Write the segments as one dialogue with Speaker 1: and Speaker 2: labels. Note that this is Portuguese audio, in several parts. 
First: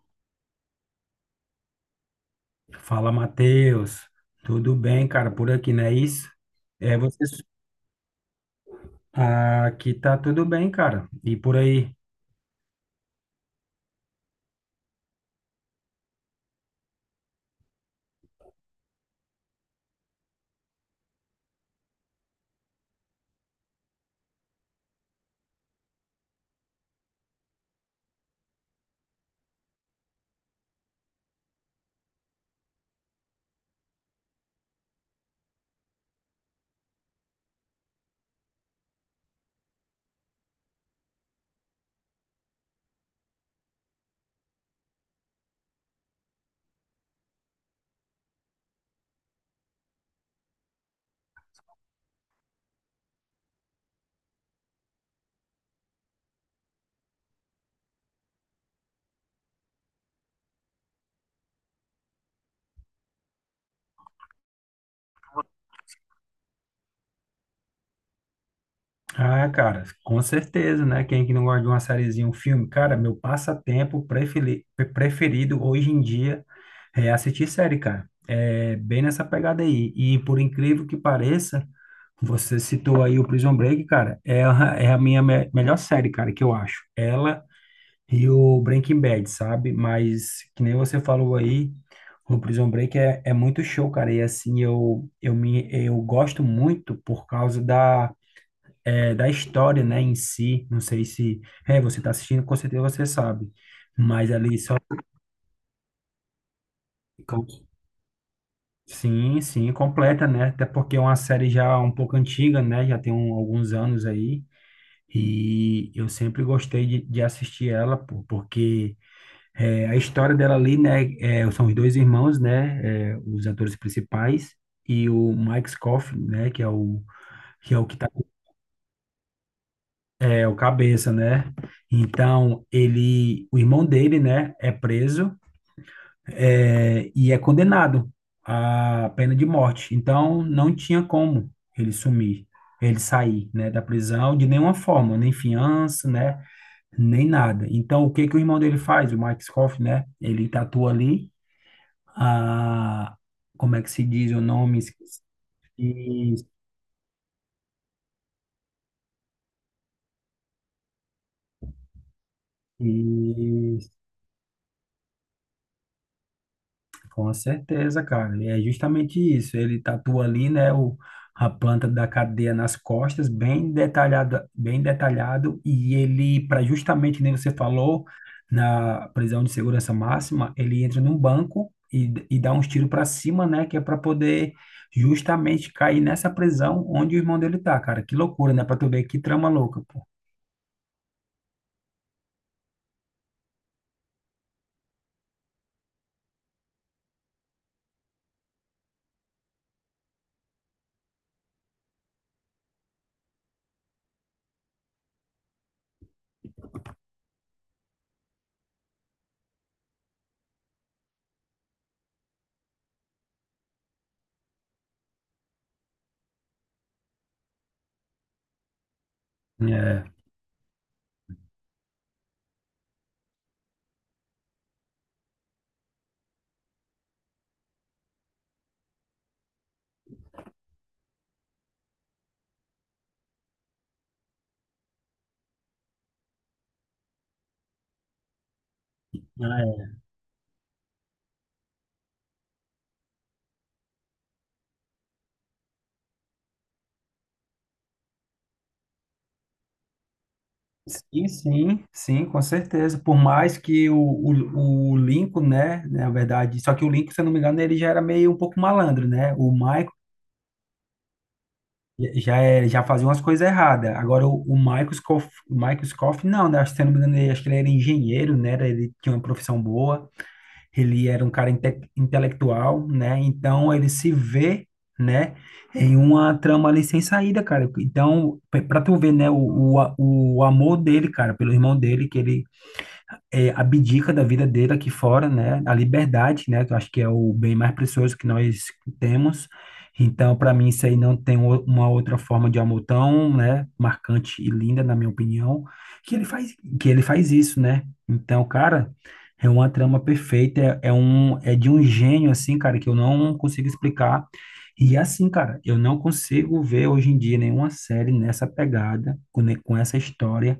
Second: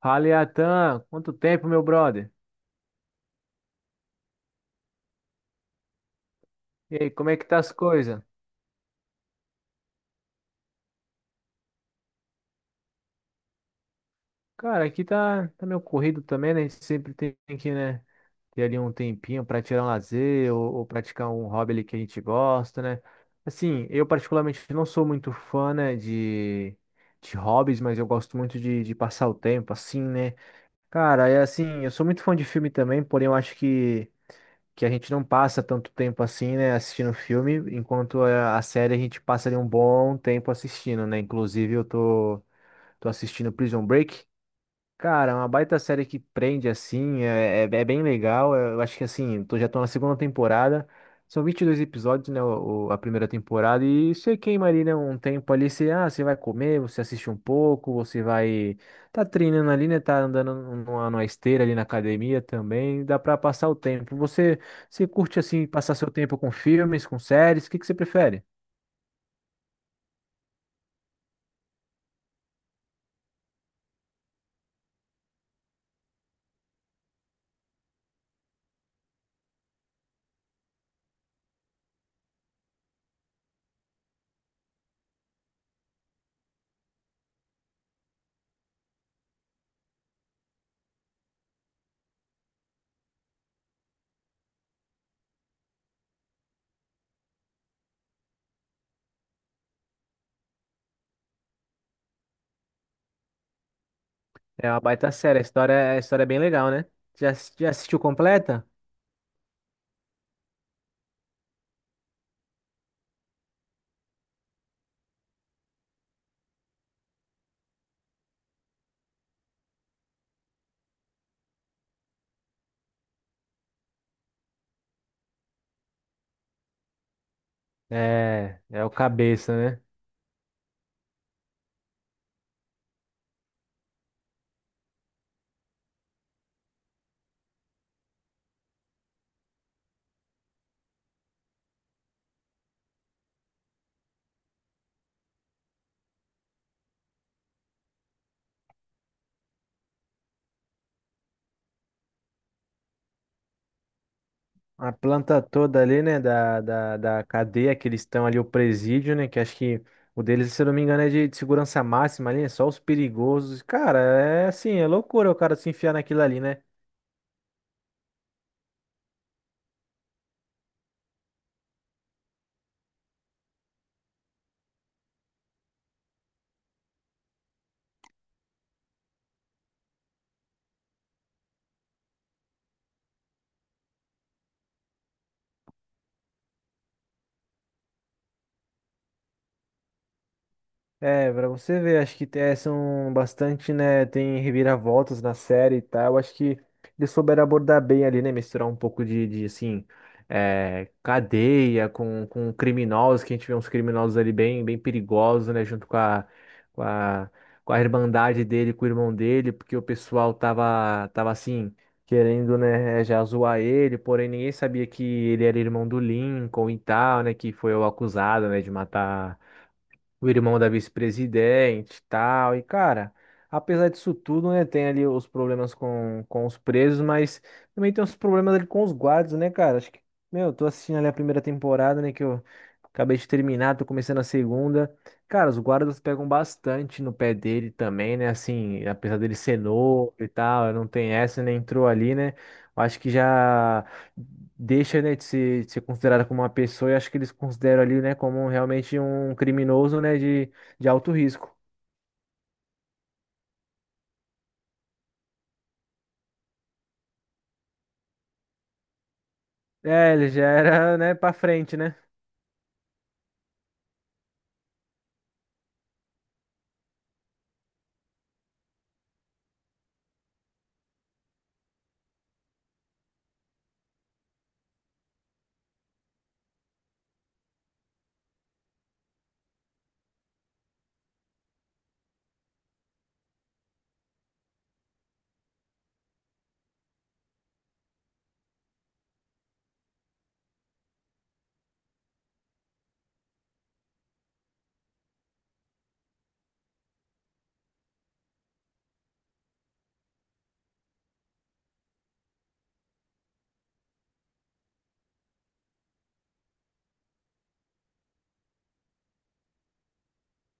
Speaker 1: Fala, Iatan, quanto tempo, meu brother?
Speaker 2: Fala, Matheus. Tudo bem, cara? Por aqui, não é isso?
Speaker 1: E
Speaker 2: É,
Speaker 1: aí, como é
Speaker 2: vocês...
Speaker 1: que tá as coisas?
Speaker 2: Ah, aqui tá tudo bem, cara. E por aí?
Speaker 1: Cara, aqui tá meio corrido também, né? A gente sempre tem que ter ali um tempinho pra tirar um lazer ou praticar um hobby ali que a gente gosta, né? Assim, eu particularmente não sou muito fã, né, de hobbies, mas eu gosto muito de passar o tempo, assim, né? Cara, é assim, eu sou muito fã de filme também, porém eu acho que a gente não passa tanto tempo assim, né, assistindo filme, enquanto a série a gente passa ali um bom tempo assistindo, né? Inclusive eu tô assistindo Prison Break. Cara, é uma baita série que prende, assim, é bem legal. Eu acho que, assim, já tô na segunda temporada. São 22 episódios, né, a primeira temporada. E você queima ali, né, um tempo ali. Você, você vai comer, você assiste um pouco, você vai... Tá treinando ali, né, tá andando numa esteira ali na academia também. Dá pra passar o tempo. Você curte, assim, passar seu tempo com filmes, com séries? O que que você prefere?
Speaker 2: Ah, cara, com certeza, né? Quem é que não gosta de uma sériezinha, um filme? Cara, meu passatempo preferido hoje em dia é assistir série, cara. É bem nessa pegada aí. E por incrível que pareça, você citou aí o Prison Break, cara. Ela é a minha melhor série, cara, que eu acho. Ela e o Breaking Bad, sabe? Mas, que nem você falou aí, o Prison Break é muito show, cara. E assim, eu gosto muito por causa da, da história, né, em si. Não sei se... É, você tá assistindo, com certeza você sabe. Mas ali
Speaker 1: É
Speaker 2: só...
Speaker 1: uma baita série. A história é bem legal, né? Já, já assistiu completa?
Speaker 2: Sim, sim, completa, né? Até porque é uma série já um pouco antiga, né? Já tem alguns anos aí. E eu sempre gostei de assistir ela, pô, porque... É, a história dela ali, né, é, são os dois irmãos, né, é, os atores principais e o Mike Scofield, né, que é o que é o que tá,
Speaker 1: É, é o cabeça, né?
Speaker 2: é o cabeça, né? Então, ele, o irmão dele, né, é preso e é condenado à pena de morte. Então, não tinha como ele sumir, ele sair, né, da prisão de nenhuma forma, nem fiança, né, nem nada. Então, o que que o irmão dele faz? O Mike Scofield, né, ele tatua ali a, como é que se diz o nome?
Speaker 1: A
Speaker 2: Esqueci,
Speaker 1: planta toda ali, né,
Speaker 2: esqueci.
Speaker 1: da cadeia que eles estão ali, o presídio, né, que acho que o deles, se eu não me engano, é de segurança máxima ali, é só os perigosos. Cara, é assim, é loucura o cara se enfiar naquilo ali, né?
Speaker 2: Com certeza, cara. E É justamente isso. Ele tatua ali, né, o, a planta da cadeia nas costas, bem detalhado, bem detalhado. E ele, para justamente, nem você falou, na prisão de segurança máxima, ele entra num banco e dá uns tiros para cima, né, que é para poder justamente cair nessa prisão onde o irmão dele tá, cara. Que loucura, né? Para tu ver que trama louca, pô.
Speaker 1: É, pra você ver, acho que é, são bastante, né? Tem reviravoltas na série e tal. Eu acho que eles souberam abordar bem ali, né? Misturar um pouco de assim, é, cadeia com criminosos, que a gente vê uns criminosos ali bem perigosos, né? Junto com a, com a irmandade dele, com o irmão dele, porque o pessoal tava assim, querendo, né? é, Já zoar ele, porém ninguém sabia que ele era irmão do Lincoln e tal, né? Que foi o acusado, né? De matar
Speaker 2: É.
Speaker 1: o irmão da vice-presidente, e tal. E, cara, apesar disso tudo, né, tem ali os problemas com os presos, mas também tem os problemas ali com os guardas, né, cara? Acho que, meu, eu tô assistindo ali a primeira temporada, né, que eu acabei de terminar, tô começando a segunda. Cara, os guardas pegam bastante no pé dele também, né, assim, apesar dele ser novo e tal, não tem essa, né, entrou ali, né? Eu acho que já deixa, né, de ser considerada como uma pessoa e acho que eles consideram ali, né, como realmente um criminoso, né, de alto
Speaker 2: Sim,
Speaker 1: risco.
Speaker 2: sim, sim, com certeza. Por mais que o Lincoln, né, na verdade, só que o Lincoln, se eu não me engano, ele já era meio um pouco malandro, né? O Michael
Speaker 1: É, ele já era, né, pra frente, né?
Speaker 2: já, já fazia umas coisas erradas. Agora, o Michael Scofield, o Michael Scofield, não, né? Acho que, se eu não me engano, ele, acho que ele era engenheiro, né? Ele tinha uma profissão boa, ele era um cara intelectual, né? Então, ele se vê, né, em uma trama ali sem saída, cara. Então, pra tu ver, né, o amor dele, cara, pelo irmão dele, que ele abdica da vida dele aqui fora, né? A liberdade, né? Que eu acho que é o bem mais precioso que nós temos. Então, para mim, isso aí não tem uma outra forma de amor tão, né, marcante e linda, na minha opinião, que ele faz, que ele faz isso, né? Então, cara, é uma trama perfeita, é de um gênio assim, cara, que eu não consigo explicar. E assim, cara, eu não consigo ver hoje em dia nenhuma série nessa pegada, com essa história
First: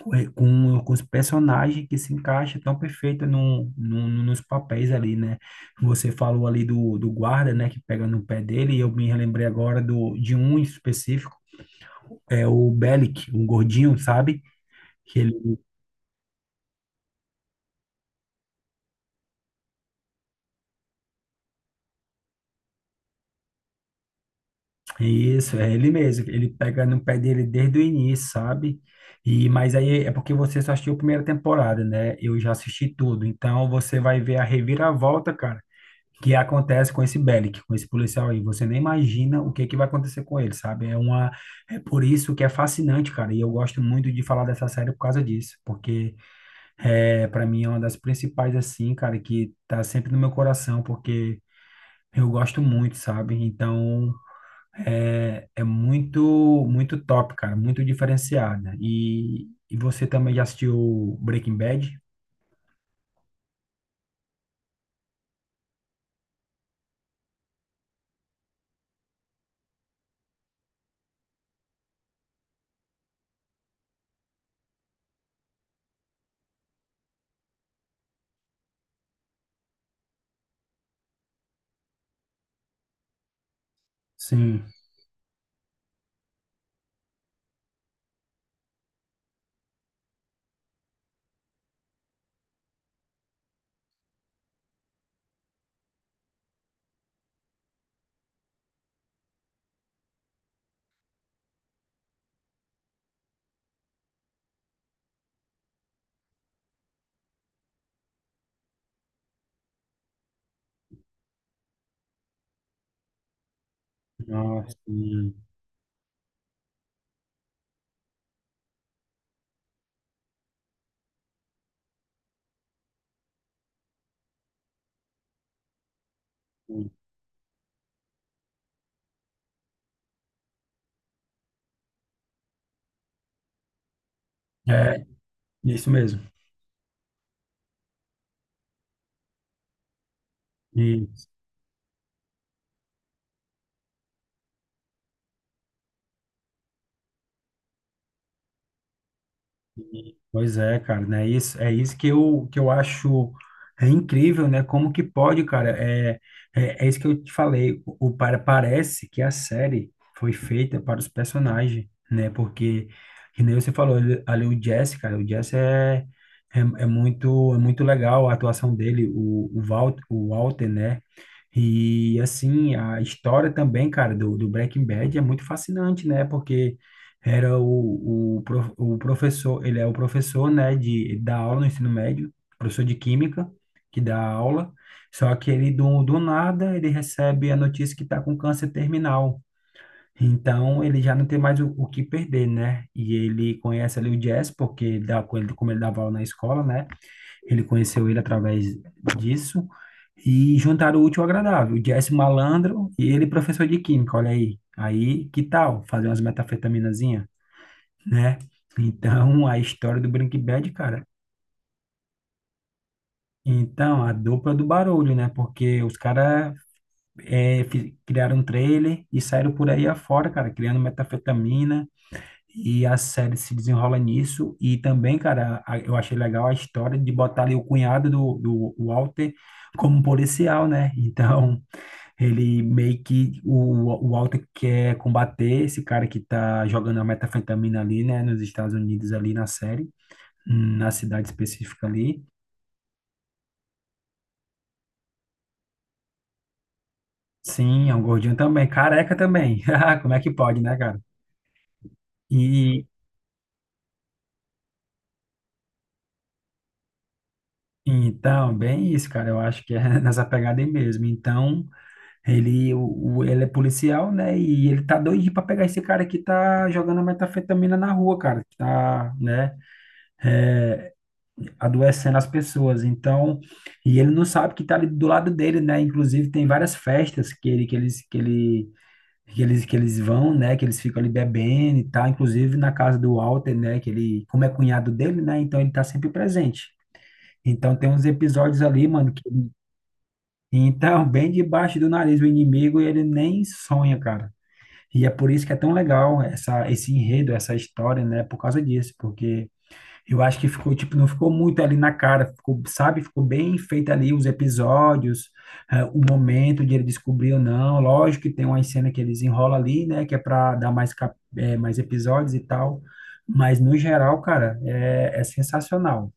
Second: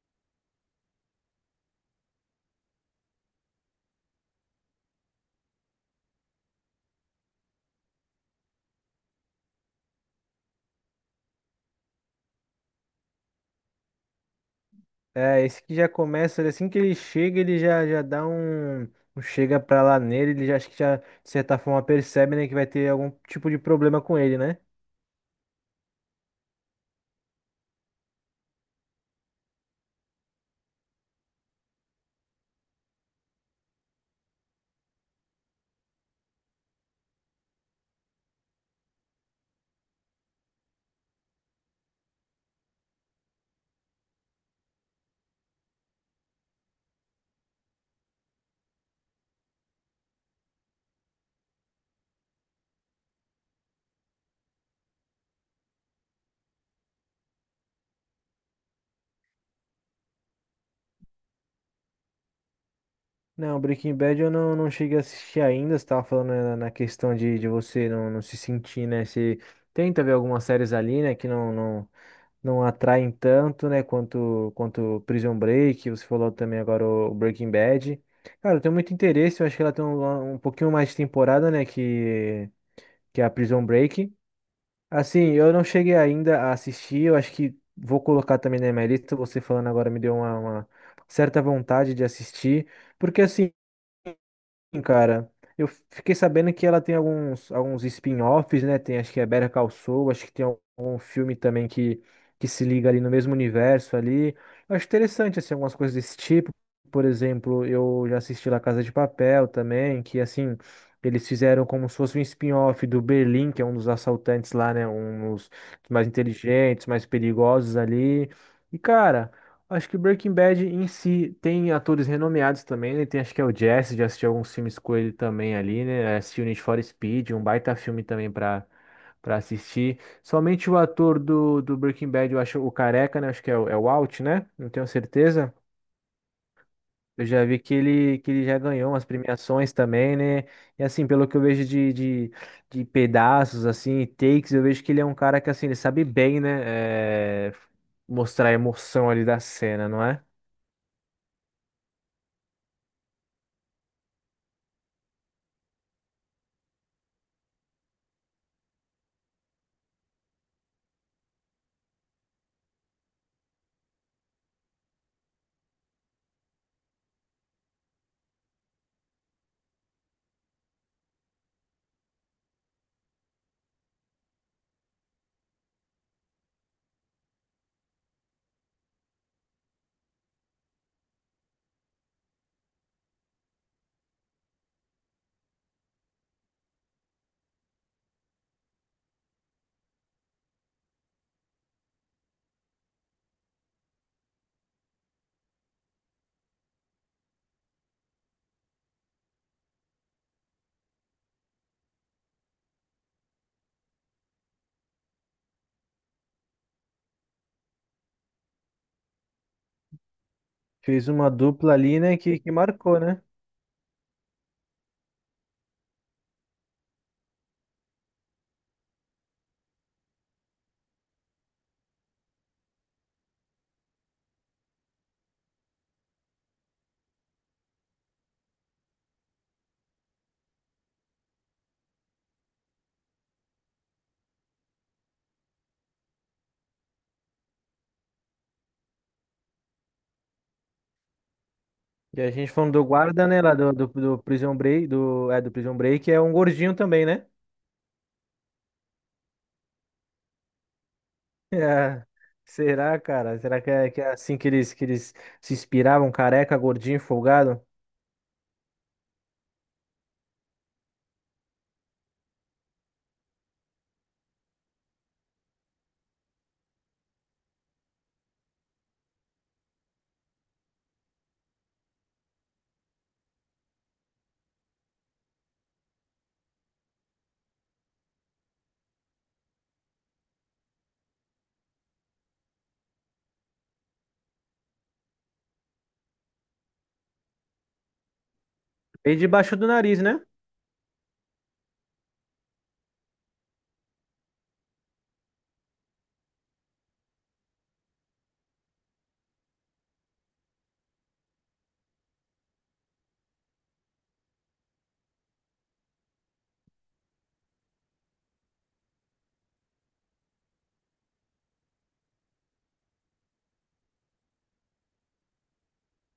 Speaker 2: com os personagens que se encaixa tão perfeito nos papéis ali, né? Você falou ali do, do guarda, né, que pega no pé dele, e eu me relembrei agora do, de um em específico, é o Bellic, um gordinho, sabe? Que ele,
Speaker 1: É, esse que já começa, assim que ele chega, ele já dá um, um chega pra lá nele, ele já acho que já, de certa forma, percebe, né, que vai ter algum tipo de problema com ele, né?
Speaker 2: isso, é ele mesmo, ele pega no pé dele desde o início, sabe? E, mas aí é porque você só assistiu a primeira temporada, né? Eu já assisti tudo, então você vai ver a reviravolta, cara, que acontece com esse Bellic, com esse policial aí. Você nem imagina o que que vai acontecer com ele, sabe? É por isso que é fascinante, cara. E eu gosto muito de falar dessa série por causa disso, porque é, para mim é uma das principais assim, cara, que tá sempre no meu coração, porque eu gosto muito, sabe? Então é, é muito, muito top, cara, muito diferenciada. E você também já assistiu Breaking Bad?
Speaker 1: Não, Breaking Bad eu não cheguei a assistir ainda, você tava falando né, na na questão de você não se sentir, né, se tenta ver algumas séries ali, né, que não atraem tanto, né, quanto Prison Break, você falou também agora o Breaking Bad. Cara, eu tenho muito interesse, eu acho que ela tem um, um pouquinho mais de temporada, né, que é a Prison Break.
Speaker 2: Sim.
Speaker 1: Assim, eu não cheguei ainda a assistir, eu acho que vou colocar também na minha lista, você falando agora me deu uma certa vontade de assistir, porque assim, Sim, cara, eu fiquei sabendo que ela tem alguns, alguns spin-offs, né? Tem, acho que é Better Call Saul, acho que tem algum filme também que se liga ali no mesmo universo ali. Eu acho interessante, assim, algumas coisas desse tipo. Por exemplo, eu já assisti La Casa de Papel também, que, assim, eles fizeram como se fosse um spin-off do Berlim, que é um dos assaltantes lá,
Speaker 2: Nossa,
Speaker 1: né? Um
Speaker 2: sim.
Speaker 1: dos mais inteligentes, mais perigosos ali. E, cara... Acho que Breaking Bad em si tem atores renomeados também, né? Tem acho que é o Jesse, já assisti alguns filmes com ele também ali, né? Assisti o Need for Speed, um baita filme também pra assistir. Somente o ator do Breaking Bad, eu acho o Careca, né? Acho que é o, é o Walt, né? Não tenho
Speaker 2: É
Speaker 1: certeza.
Speaker 2: isso mesmo.
Speaker 1: Eu já vi que ele já ganhou umas premiações também, né? E assim, pelo
Speaker 2: Isso.
Speaker 1: que eu vejo de pedaços, assim, takes, eu vejo que ele é um cara que, assim, ele sabe bem, né? É, mostrar a emoção ali da cena, não é?
Speaker 2: Pois é, cara, né? Isso, é isso que eu acho é incrível, né? Como que pode, cara? É, é, é isso que eu te falei. Parece que a série foi feita para os personagens, né? Porque, que nem você falou, ali o Jesse, cara, o Jesse é muito legal a atuação dele, Walt, o Walter, né? E, assim, a história também, cara, do, do Breaking Bad é muito fascinante, né? Porque era o professor, ele é o professor, né, de da aula no ensino médio, professor de química, que dá aula, só que ele do nada ele recebe a notícia que está com câncer terminal. Então ele já não tem mais o que perder, né? E ele conhece ali o Jess, porque ele dá, com ele- como ele dava aula na escola, né? Ele conheceu ele através disso e juntaram o útil ao agradável. O Jess malandro e ele professor de química, olha aí. Aí, que tal fazer umas metafetaminazinhas, né? Então, a história do Breaking Bad, cara.
Speaker 1: Fez uma dupla ali, né, que marcou, né?
Speaker 2: Então, a dupla do barulho, né? Porque os caras criaram um trailer e saíram por aí afora, cara, criando metafetamina. E a série se desenrola nisso. E também, cara, eu achei legal a história de botar ali o cunhado do, do Walter como um policial, né? Então, ele meio que. O Walter quer combater esse cara que tá jogando a metafetamina ali, né? Nos Estados Unidos, ali na série, na cidade específica
Speaker 1: E
Speaker 2: ali.
Speaker 1: a gente falando do guarda, né, lá do Prison Break, do, é, do Prison Break, é um gordinho também, né?
Speaker 2: Sim, é um gordinho também, careca também. Ah, como é que pode, né, cara?
Speaker 1: É.
Speaker 2: E
Speaker 1: Será, cara? Será que é assim que eles se inspiravam? Careca, gordinho, folgado?
Speaker 2: então, bem isso, cara. Eu acho que é nessa pegada aí mesmo. Então, ele é policial, né? E ele tá doidinho pra pegar esse cara que tá jogando metanfetamina na rua, cara, que tá, né, adoecendo as pessoas. Então, e ele não sabe que tá ali do lado dele, né? Inclusive, tem várias festas que eles vão, né? Que eles ficam ali bebendo e tal, inclusive na casa do Walter, né? Que ele, como é cunhado dele, né? Então ele tá sempre presente. Então tem uns episódios ali, mano,
Speaker 1: Veio
Speaker 2: que ele-
Speaker 1: debaixo do nariz, né?
Speaker 2: então, bem debaixo do nariz do inimigo, ele nem sonha, cara. E é por isso que é tão legal esse enredo, essa história, né? Por causa disso, porque eu acho que ficou, tipo, não ficou muito ali na cara, ficou, sabe? Ficou bem feito ali os episódios, o momento de ele descobrir ou não. Lógico que tem uma cena que eles enrolam ali, né? Que é para dar mais, mais episódios e tal. Mas, no geral, cara, é, é sensacional.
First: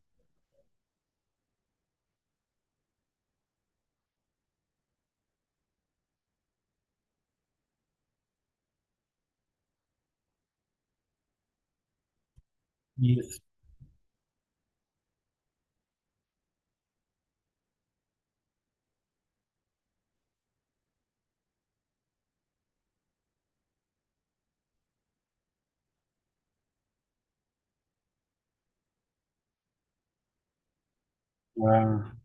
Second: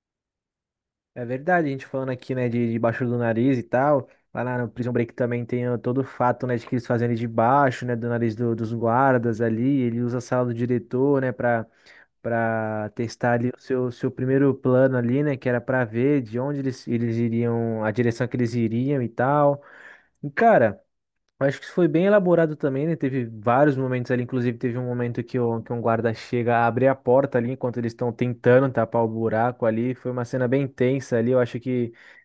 Speaker 1: É verdade, a gente falando aqui, né, de debaixo do nariz e tal. Lá na- no Prison Break também tem ó, todo o fato, né, de que eles fazem ele de baixo, né, do nariz do- dos guardas ali. Ele usa a sala do diretor, né, pra para testar
Speaker 2: Isso.
Speaker 1: ali o seu primeiro plano ali, né? Que era para ver de onde eles iriam, a direção que eles iriam e tal. E, cara, eu acho que isso foi bem elaborado também, né? Teve vários momentos ali, inclusive teve um momento que, que um guarda chega a abrir a porta ali enquanto eles estão tentando tapar o buraco ali. Foi uma cena bem tensa ali, eu acho que.
Speaker 2: Ah,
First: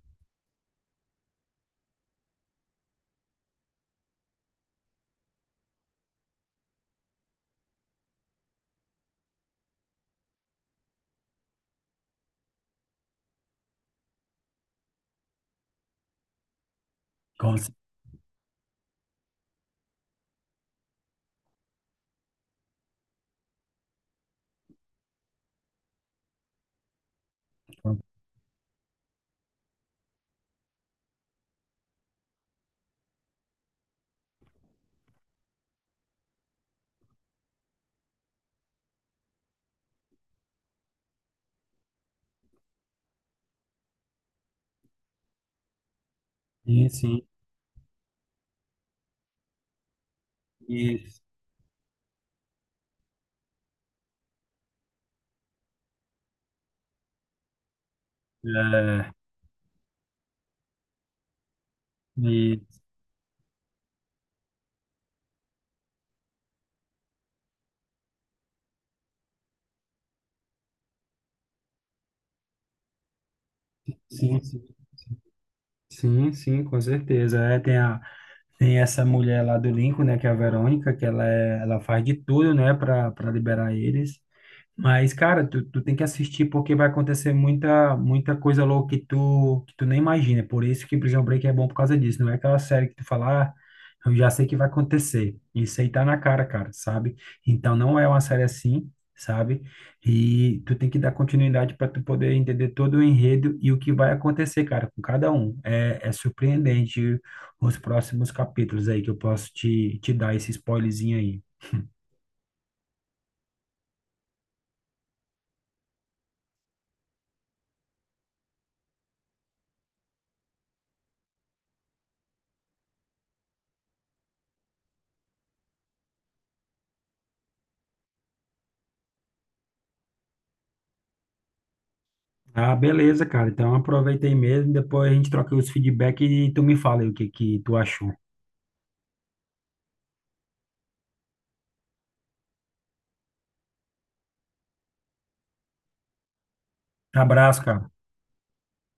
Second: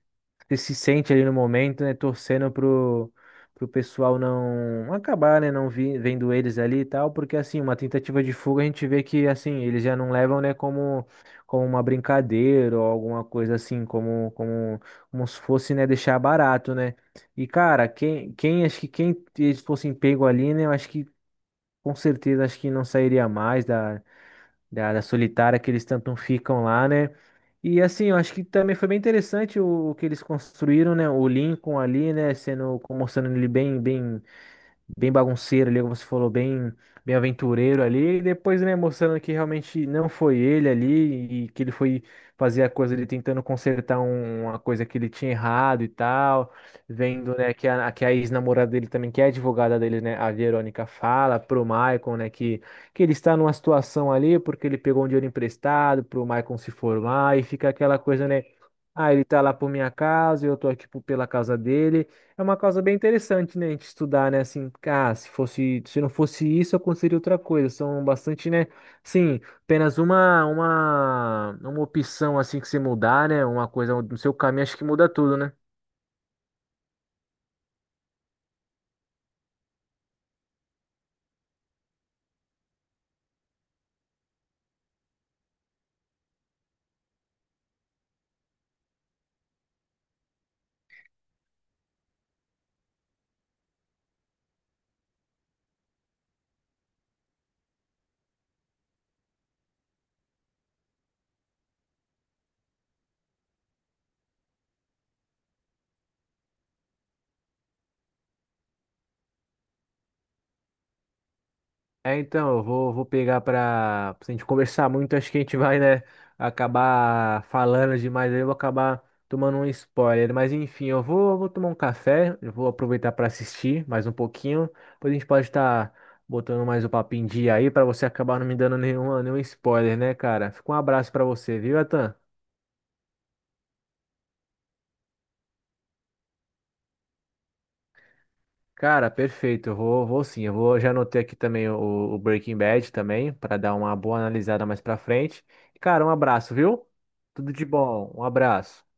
Speaker 1: Você se sente ali no momento, né? Torcendo pro pessoal não acabar, né? Não vi, vendo eles ali e tal, porque assim, uma tentativa de fuga a gente vê que assim, eles já não levam, né, como, como uma brincadeira ou alguma coisa assim, como, como, como se fosse, né, deixar barato, né? E
Speaker 2: com
Speaker 1: cara, quem acho que quem eles fossem pego ali, né? Eu acho que com certeza acho que não sairia mais da área solitária que eles tanto ficam lá, né? E assim,
Speaker 2: certeza.
Speaker 1: eu acho que também foi bem interessante o que eles construíram, né? O Lincoln ali, né? Sendo, mostrando ele bem bagunceiro ali, como você falou, bem aventureiro ali, e depois, né, mostrando que realmente não foi ele ali, e que ele foi fazer a coisa ali tentando consertar um- uma coisa que ele tinha errado e tal,
Speaker 2: Sim, sim.
Speaker 1: vendo, né, que a ex-namorada dele também, que é advogada dele, né, a Verônica
Speaker 2: Isso.
Speaker 1: fala pro Maicon, né, que ele está numa situação ali porque ele pegou um dinheiro emprestado pro Maicon se formar, e fica aquela coisa, né,
Speaker 2: É,
Speaker 1: ah, ele tá lá por minha casa, eu tô aqui por- pela casa dele, é uma
Speaker 2: e,
Speaker 1: causa bem interessante, né, a gente estudar, né, assim, ah, se fosse, se não fosse isso, aconteceria outra coisa. São bastante, né, sim, apenas uma opção, assim, que você mudar, né, uma coisa no seu
Speaker 2: sim,
Speaker 1: caminho,
Speaker 2: sim.
Speaker 1: acho que muda tudo, né?
Speaker 2: Sim, sim, com certeza. Tem essa mulher lá do Lincoln, né, que é a Verônica, que ela, é, ela faz de tudo, né, para liberar eles. Mas, cara, tu, tu tem que assistir porque vai acontecer muita, muita coisa louca que tu nem imagina. Por isso que Prison Break é bom por causa disso. Não é aquela série que tu fala, ah, eu já sei que vai acontecer. Isso aí tá na cara, cara, sabe? Então não é uma série assim, sabe? E tu tem que dar continuidade para tu poder entender todo o enredo e o que vai acontecer, cara, com cada um. É é surpreendente os próximos capítulos aí que eu posso te dar esse spoilerzinho aí.
Speaker 1: É, então, eu vou pegar pra. Se a gente conversar muito, acho que a gente vai, né, acabar falando demais aí, eu vou acabar tomando um spoiler. Mas enfim, eu vou tomar um café, eu vou aproveitar pra assistir mais um pouquinho. Depois a gente pode estar botando mais o papo em dia aí, pra você acabar não me dando nenhuma, nenhum spoiler, né, cara? Fica um abraço pra você, viu, Atan?
Speaker 2: Ah, beleza, cara. Então aproveita aí mesmo. Depois a gente troca os feedback e tu me fala aí o que que tu achou.
Speaker 1: Cara, perfeito. Eu vou, vou sim. Eu vou, já anotei aqui também o Breaking Bad também, para dar uma boa analisada mais pra frente. Cara, um abraço, viu? Tudo
Speaker 2: Abraço,
Speaker 1: de
Speaker 2: cara.
Speaker 1: bom. Um abraço.